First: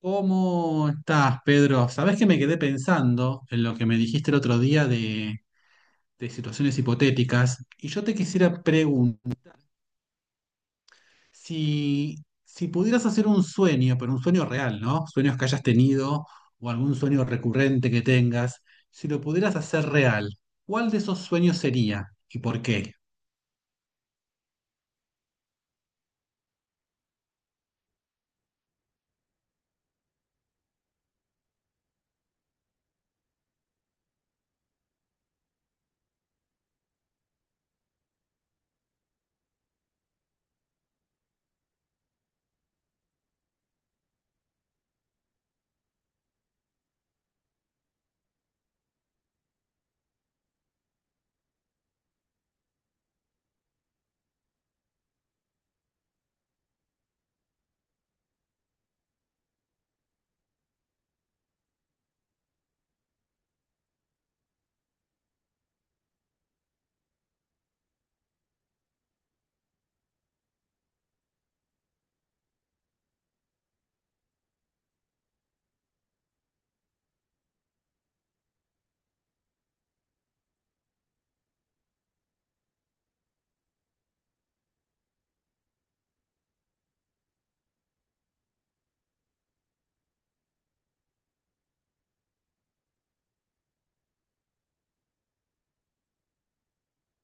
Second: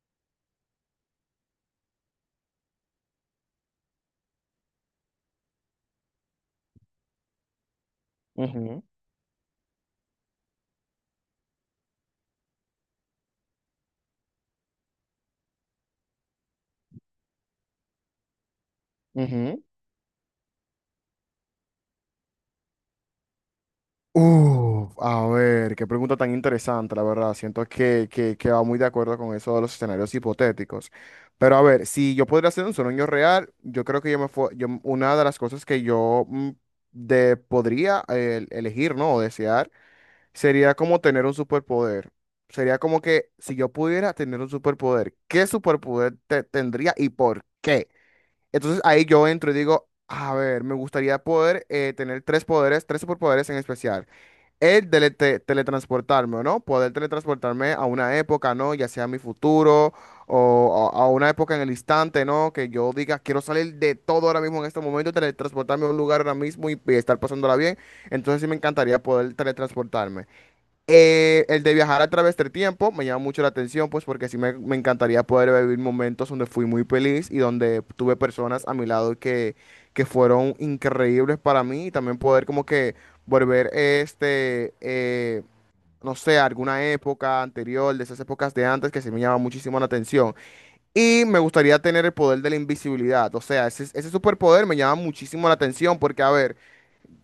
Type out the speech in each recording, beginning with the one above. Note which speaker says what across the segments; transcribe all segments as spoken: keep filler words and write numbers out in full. Speaker 1: ¿Cómo estás, Pedro? Sabés que me quedé pensando en lo que me dijiste el otro día de, de situaciones hipotéticas, y yo te quisiera
Speaker 2: Ujú,
Speaker 1: preguntar si, si pudieras hacer un sueño, pero un sueño real, ¿no? Sueños que hayas tenido o algún sueño recurrente que tengas, si lo pudieras
Speaker 2: ujú.
Speaker 1: hacer real, ¿cuál de esos sueños sería y por qué?
Speaker 2: Uf, a ver, qué pregunta tan interesante, la verdad. Siento que, que, que va muy de acuerdo con eso de los escenarios hipotéticos. Pero a ver, si yo podría hacer un sueño real, yo creo que yo me fue, yo, una de las cosas que yo mm, de, podría eh, elegir, ¿no? O desear, sería como tener un superpoder. Sería como que si yo pudiera tener un superpoder, ¿qué superpoder te- tendría y por qué? Entonces ahí yo entro y digo, a ver, me gustaría poder eh, tener tres poderes, tres superpoderes en especial. El de teletransportarme, ¿no? Poder teletransportarme a una época, ¿no? Ya sea mi futuro o a, a una época en el instante, ¿no? Que yo diga, quiero salir de todo ahora mismo en este momento, teletransportarme a un lugar ahora mismo y, y estar pasándola bien. Entonces sí me encantaría poder teletransportarme. Eh, el de viajar a través del tiempo me llama mucho la atención, pues porque sí me, me encantaría poder vivir momentos donde fui muy feliz y donde tuve personas a mi lado que, que fueron increíbles para mí y también poder como que volver este, eh, no sé, a alguna época anterior, de esas épocas de antes que sí me llama muchísimo la atención. Y me gustaría tener el poder de la invisibilidad, o sea, ese, ese superpoder me llama muchísimo la atención porque, a ver,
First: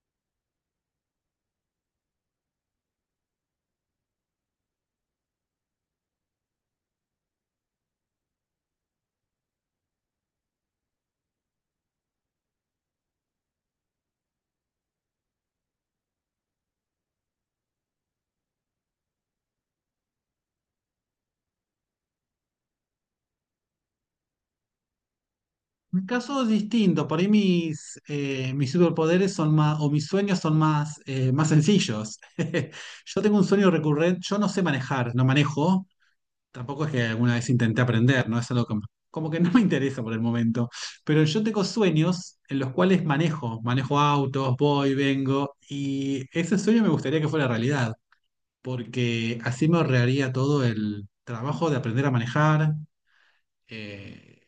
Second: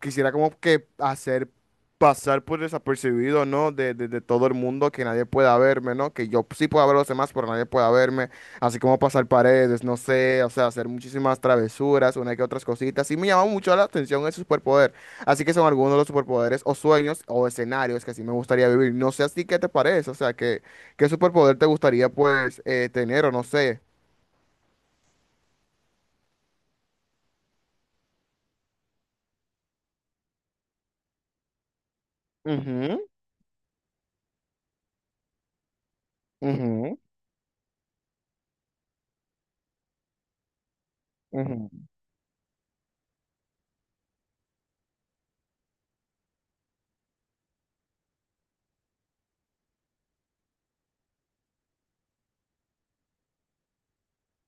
Speaker 2: quisiera como que hacer pasar por desapercibido, ¿no? De, de- de todo el mundo, que nadie pueda verme, ¿no? Que yo sí pueda ver a los demás, pero nadie pueda verme. Así como pasar paredes, no sé, o sea, hacer muchísimas travesuras, una que otras cositas. Sí me llama mucho la atención ese superpoder. Así que son algunos de los superpoderes o sueños o escenarios que sí me gustaría vivir. No sé así qué te parece, o sea, que, qué superpoder te gustaría pues eh, tener o no sé.
Speaker 1: Mi caso es distinto. Por ahí mis, eh, mis superpoderes son más, o mis sueños son más, eh, más sencillos.
Speaker 2: Ujú,
Speaker 1: Yo tengo un sueño recurrente. Yo no sé manejar, no manejo, tampoco es
Speaker 2: ujú,
Speaker 1: que alguna vez intenté aprender, ¿no? Es algo que como que no me interesa por el momento, pero yo tengo
Speaker 2: ujú.
Speaker 1: sueños en los cuales manejo, manejo autos, voy, vengo, y ese sueño me gustaría que fuera realidad, porque así me ahorraría todo el trabajo de aprender a manejar. eh,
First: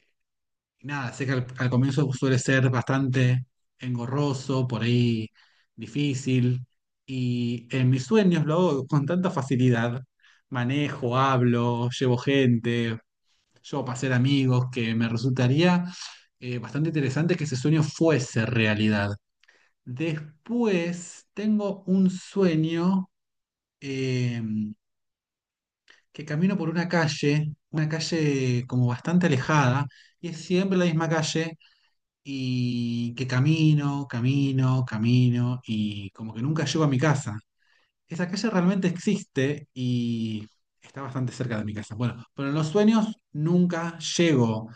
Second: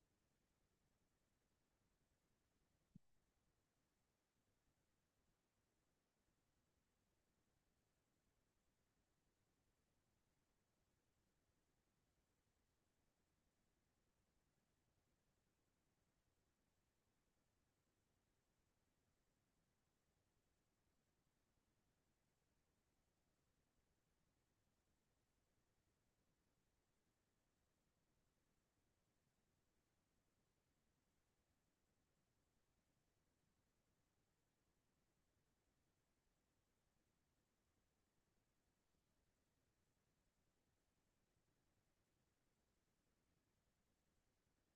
Speaker 1: y nada, sé que al, al comienzo suele ser bastante engorroso, por ahí difícil. Y en mis sueños lo hago con tanta facilidad. Manejo, hablo, llevo gente, llevo para hacer amigos, que me resultaría eh, bastante interesante que ese sueño fuese realidad. Después tengo un sueño eh, que camino por una calle, una calle como bastante alejada, y es siempre la misma calle, y que camino, camino, camino y como que nunca llego a mi casa. Esa calle realmente existe y está bastante cerca de mi casa. Bueno, pero en los sueños nunca llego.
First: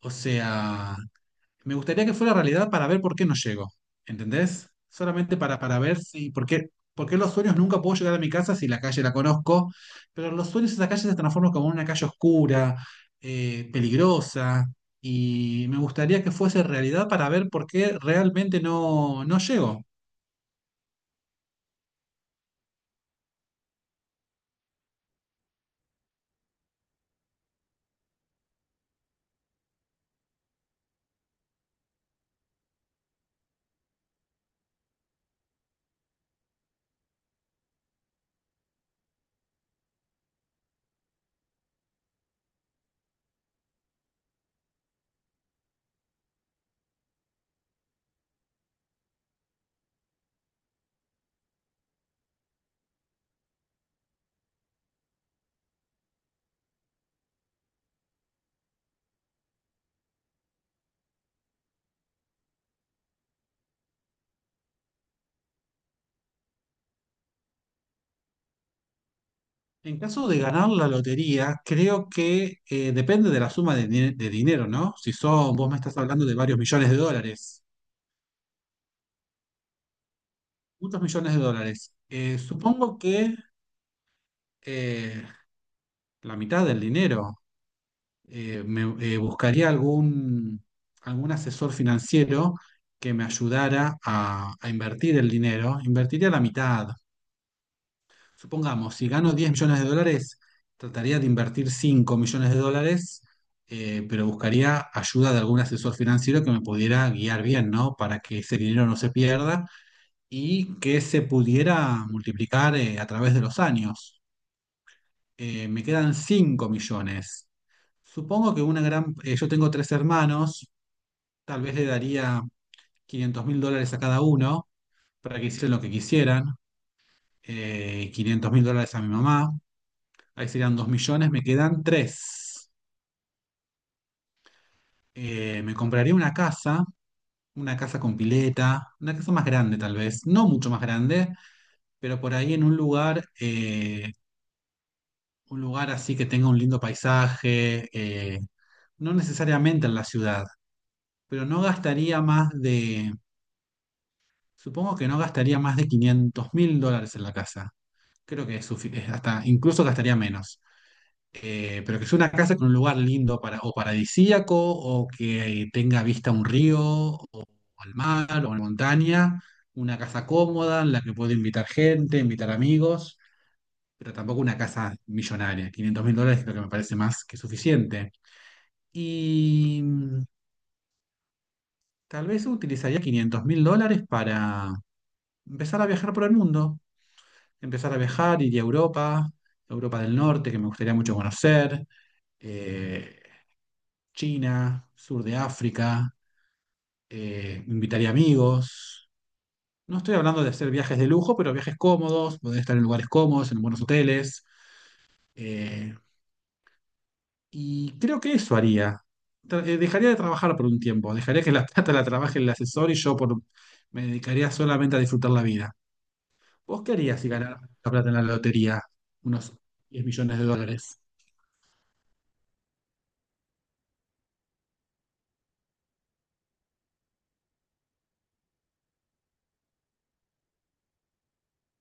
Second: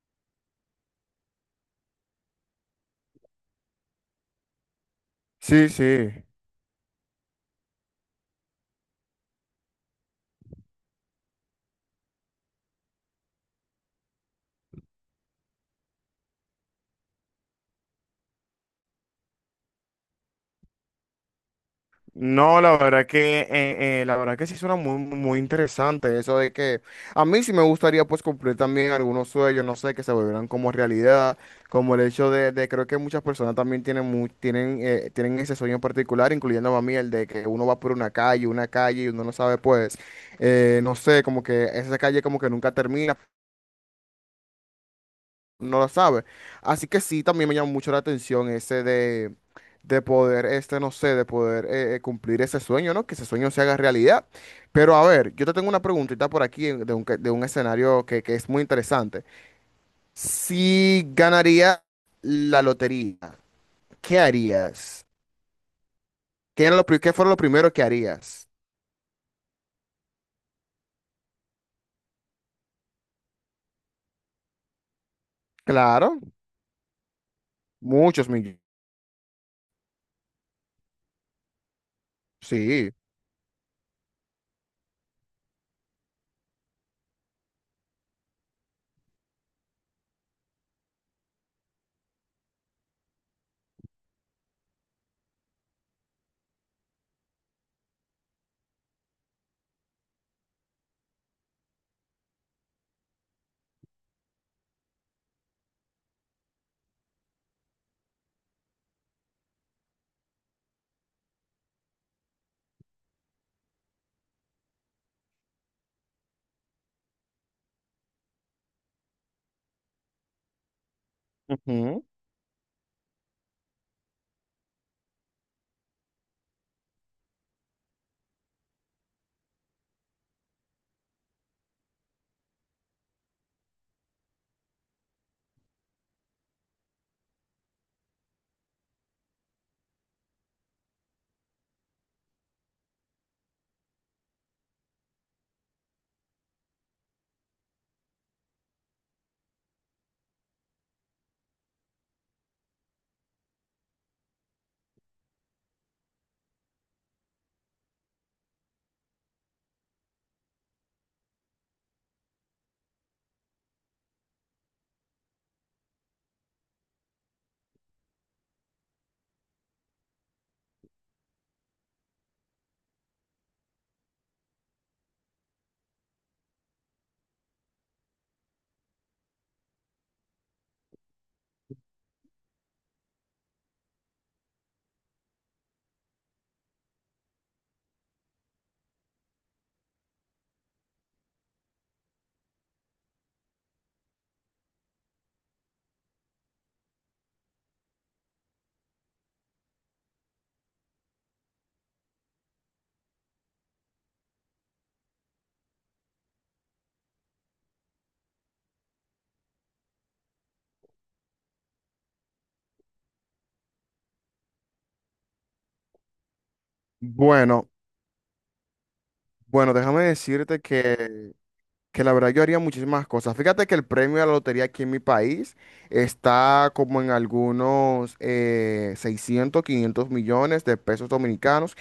Speaker 1: O sea, me gustaría que fuera realidad para ver por qué no llego, ¿entendés? Solamente para,
Speaker 2: Sí,
Speaker 1: para
Speaker 2: sí.
Speaker 1: ver si, por qué, por qué los sueños nunca puedo llegar a mi casa si la calle la conozco, pero los sueños esa calle se transforman como en una calle oscura, eh, peligrosa, y me gustaría que fuese realidad para ver por qué realmente no, no llego.
Speaker 2: No, la verdad que eh, eh, la verdad que sí suena muy muy interesante eso de que a mí sí me gustaría pues cumplir también algunos sueños, no sé, que se volvieran como realidad, como el hecho de, de- creo que muchas personas también tienen mu- tienen eh, tienen ese sueño en particular, incluyendo a mí el de que uno va por una calle, una calle y uno no sabe pues eh, no sé, como que esa calle como que nunca termina, no la sabe. Así que sí, también me llamó mucho la atención ese de, de poder, este, no sé, de poder eh, eh, cumplir ese sueño, ¿no? Que ese sueño se haga realidad. Pero a ver, yo te tengo una preguntita por aquí en- de un, que- de un escenario que, que es muy interesante. Si ganaría la lotería, ¿qué harías? ¿Qué era lo, pri- qué fuera lo primero que harías?
Speaker 1: En caso de ganar la lotería, creo que eh, depende de la suma de, dine- de dinero, ¿no? Si son, vos me estás
Speaker 2: Claro,
Speaker 1: hablando de varios millones de dólares,
Speaker 2: muchos millones.
Speaker 1: muchos millones de dólares. Eh,
Speaker 2: Sí.
Speaker 1: supongo que eh, la mitad del dinero. Eh, me, eh, buscaría algún, algún asesor financiero que me ayudara a, a invertir el dinero. Invertiría la mitad. Supongamos, si gano diez millones de dólares, trataría de invertir cinco millones de dólares, eh, pero buscaría ayuda de algún asesor financiero que me pudiera guiar bien, ¿no? Para que ese dinero no se pierda y que se pudiera multiplicar eh, a través de los años. Eh, me quedan cinco millones. Supongo que una gran... eh, yo tengo tres hermanos, tal vez le
Speaker 2: Ujú.
Speaker 1: daría quinientos mil dólares a cada uno para que hicieran lo que quisieran. Eh, quinientos mil dólares a mi mamá, ahí serían dos millones, me quedan tres. me compraría una casa, una casa con pileta, una casa más grande tal vez, no mucho más grande, pero por ahí en un lugar, eh, un lugar así que tenga un lindo paisaje, eh, no necesariamente en la ciudad, pero no gastaría más de Supongo que no gastaría más de quinientos mil dólares en la casa. Creo que es sufi- es hasta incluso gastaría menos. Eh, pero que sea una casa con un lugar lindo para, o paradisíaco, o que tenga vista a un río, o al mar, o a una montaña. Una casa cómoda en la que puedo invitar gente, invitar amigos, pero tampoco una casa millonaria. quinientos mil dólares creo que me parece más que suficiente. Y mm, tal vez utilizaría quinientos mil dólares para empezar a viajar por el mundo. empezar a viajar, iría a Europa, Europa del Norte, que me gustaría mucho conocer, eh, China, sur de África, eh, invitaría amigos. No estoy hablando de hacer viajes de lujo, pero viajes cómodos, poder estar en lugares cómodos, en buenos hoteles. eh, y creo que eso haría. Tra- eh, Dejaría de trabajar por un tiempo, dejaría que la plata la trabaje el asesor y yo por, me dedicaría solamente a disfrutar la vida. ¿Vos qué harías si ganaras
Speaker 2: Bueno,
Speaker 1: la plata en la lotería? Unos
Speaker 2: bueno, déjame
Speaker 1: diez millones de
Speaker 2: decirte
Speaker 1: dólares.
Speaker 2: que que la verdad yo haría muchísimas cosas. Fíjate que el premio de la lotería aquí en mi país está como en algunos eh, seiscientos, quinientos millones de pesos dominicanos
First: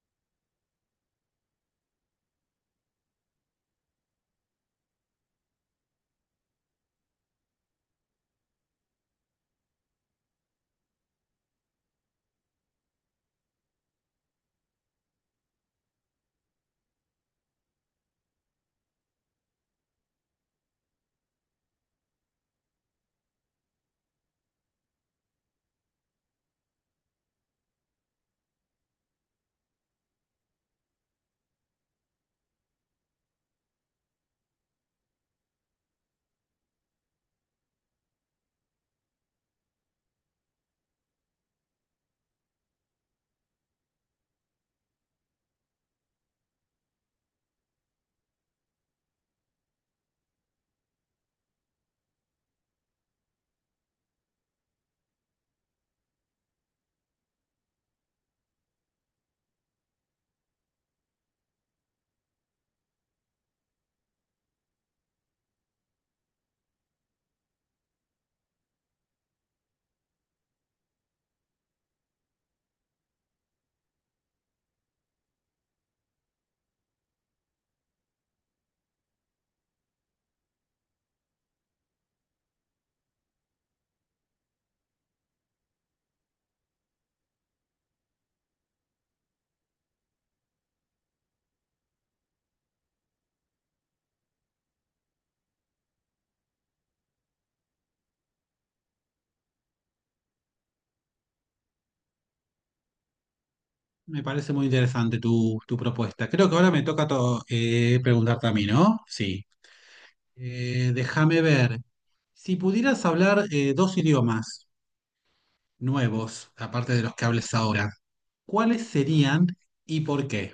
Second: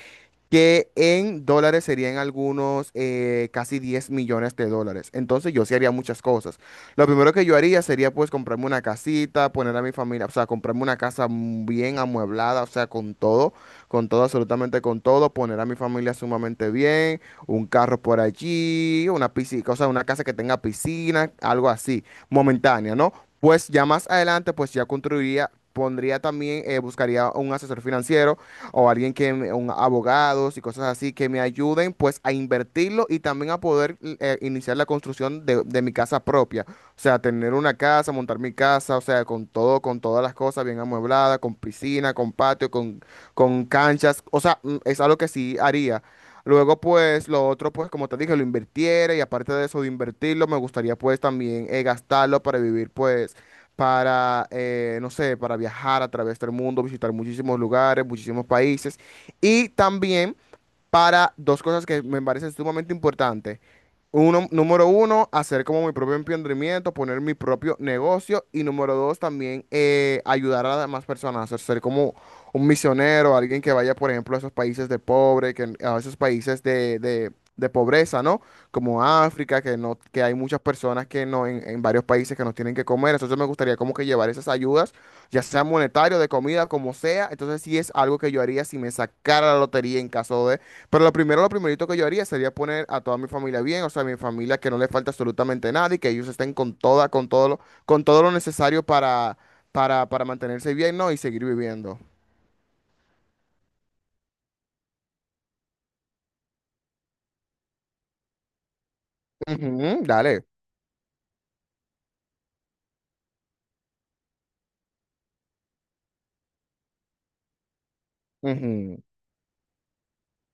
Speaker 2: que en dólares serían algunos eh, casi diez millones de dólares. Entonces yo sí haría muchas cosas. Lo primero que yo haría sería pues comprarme una casita, poner a mi familia, o sea, comprarme una casa m- bien amueblada, o sea, con todo, con todo, absolutamente con todo, poner a mi familia sumamente bien, un carro por allí, una piscina, o sea, una casa que tenga piscina, algo así, momentánea, ¿no? Pues ya más adelante, pues ya construiría, pondría también, eh, buscaría un asesor financiero, o alguien que, me- un abogados y cosas así que me ayuden pues a invertirlo y también a poder eh, iniciar la construcción de, de mi casa propia. O sea, tener una casa, montar mi casa, o sea, con todo, con todas las cosas bien amuebladas, con piscina, con patio, con, con canchas. O sea, mm, es algo que sí haría. Luego, pues, lo otro, pues, como te dije, lo invirtiera y aparte de eso, de invertirlo, me gustaría, pues, también eh, gastarlo para vivir, pues para, eh, no sé, para viajar a través del mundo, visitar muchísimos lugares, muchísimos países. Y también para dos cosas que me parecen sumamente importantes. Uno, número uno, hacer como mi propio emprendimiento, poner mi propio negocio. Y número dos, también eh, ayudar a las demás personas, hacer ser como un misionero, alguien que vaya, por ejemplo, a esos países de pobre, que, a esos países de, de- de pobreza, ¿no? Como África, que, no, que hay muchas personas que no, en, en varios países que no tienen que comer. Entonces me gustaría como que llevar esas ayudas, ya sea monetario, de comida, como sea. Entonces sí es algo que yo haría si me sacara la lotería en caso de... Pero lo primero, lo primerito que yo haría sería poner a toda mi familia bien, o sea, mi familia que no le falta absolutamente nada y que ellos estén con toda, con todo lo, con todo lo necesario para, para, para mantenerse bien, ¿no? Y seguir viviendo.
Speaker 1: Me parece muy interesante tu, tu propuesta. Creo que ahora me toca to- eh, preguntarte a mí, ¿no? Sí.
Speaker 2: Ujú, dale.
Speaker 1: Eh, déjame ver. Si pudieras hablar eh, dos idiomas nuevos, aparte de los que hables ahora, ¿cuáles
Speaker 2: Ujú.
Speaker 1: serían y por qué?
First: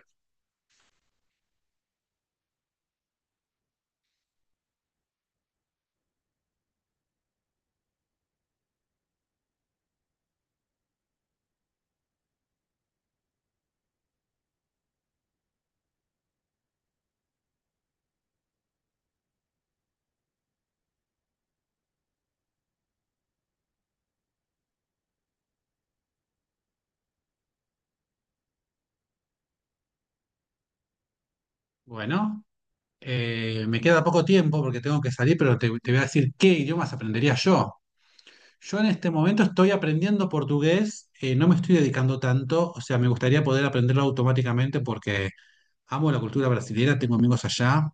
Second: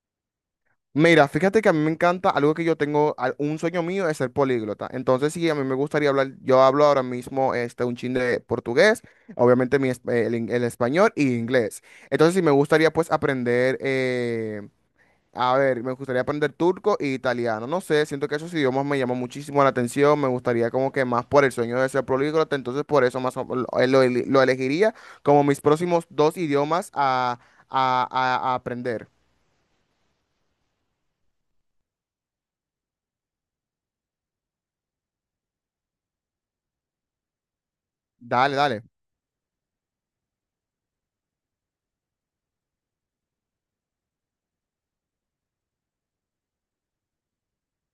Speaker 2: Mira, fíjate que a mí me encanta algo que yo tengo, al- un sueño mío es ser políglota. Entonces, sí, a mí me gustaría hablar, yo hablo ahora mismo este, un chin de portugués, obviamente mi, es- el, in- el español y inglés. Entonces, sí, me gustaría pues aprender eh, a ver, me gustaría aprender turco e italiano. No sé, siento que esos idiomas me llaman muchísimo la atención. Me gustaría como que más por el sueño de ser políglota. Entonces por eso más o- lo, eh, lo eli- lo elegiría como mis próximos dos idiomas a, a- a- a aprender.
Speaker 1: Bueno, eh, me queda poco tiempo porque tengo que salir, pero te, te voy a decir qué idiomas aprendería yo.
Speaker 2: Dale,
Speaker 1: Yo
Speaker 2: dale.
Speaker 1: en este momento estoy aprendiendo portugués, eh, no me estoy dedicando tanto, o sea, me gustaría poder aprenderlo automáticamente porque amo la cultura brasileña, tengo amigos allá,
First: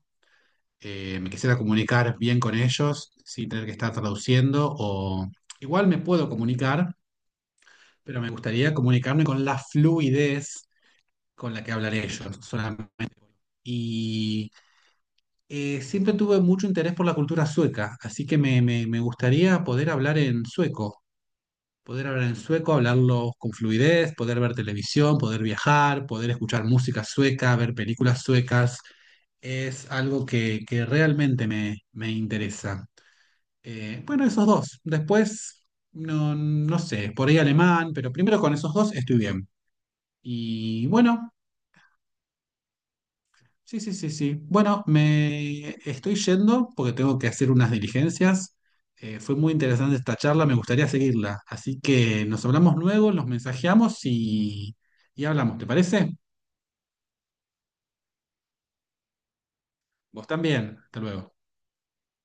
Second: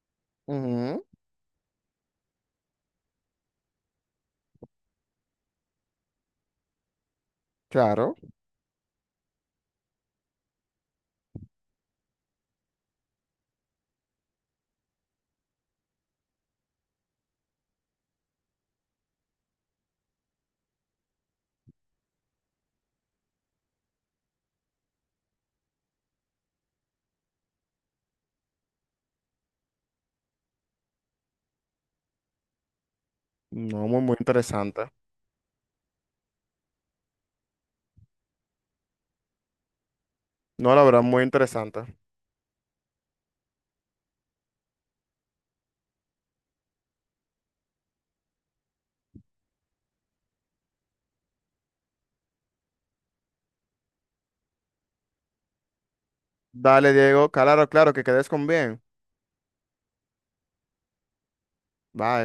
Speaker 2: Ujú,
Speaker 1: eh, me quisiera comunicar bien con ellos sin tener que estar traduciendo, o igual me puedo comunicar,
Speaker 2: claro.
Speaker 1: pero me gustaría comunicarme con la fluidez con la que hablan ellos solamente. Y eh, siempre tuve mucho interés por la cultura sueca, así que me, me- me gustaría poder hablar en sueco, poder hablar en sueco, hablarlo con fluidez, poder ver televisión, poder viajar, poder escuchar música sueca, ver películas suecas. Es algo que, que realmente me me interesa.
Speaker 2: No, muy,
Speaker 1: Eh,
Speaker 2: muy
Speaker 1: bueno, esos dos.
Speaker 2: interesante.
Speaker 1: Después, no, no sé, por ahí alemán, pero primero con esos dos estoy bien.
Speaker 2: No, la
Speaker 1: Y
Speaker 2: verdad, muy
Speaker 1: bueno,
Speaker 2: interesante.
Speaker 1: sí, sí, sí, sí. Bueno, me estoy yendo porque tengo que hacer unas diligencias. Eh, fue muy interesante esta charla, me gustaría seguirla. Así que nos hablamos luego, nos mensajeamos y, y hablamos, ¿te parece?
Speaker 2: Dale, Diego. Claro, claro, que quedes con bien.
Speaker 1: Vos también. Hasta luego.
Speaker 2: Bye.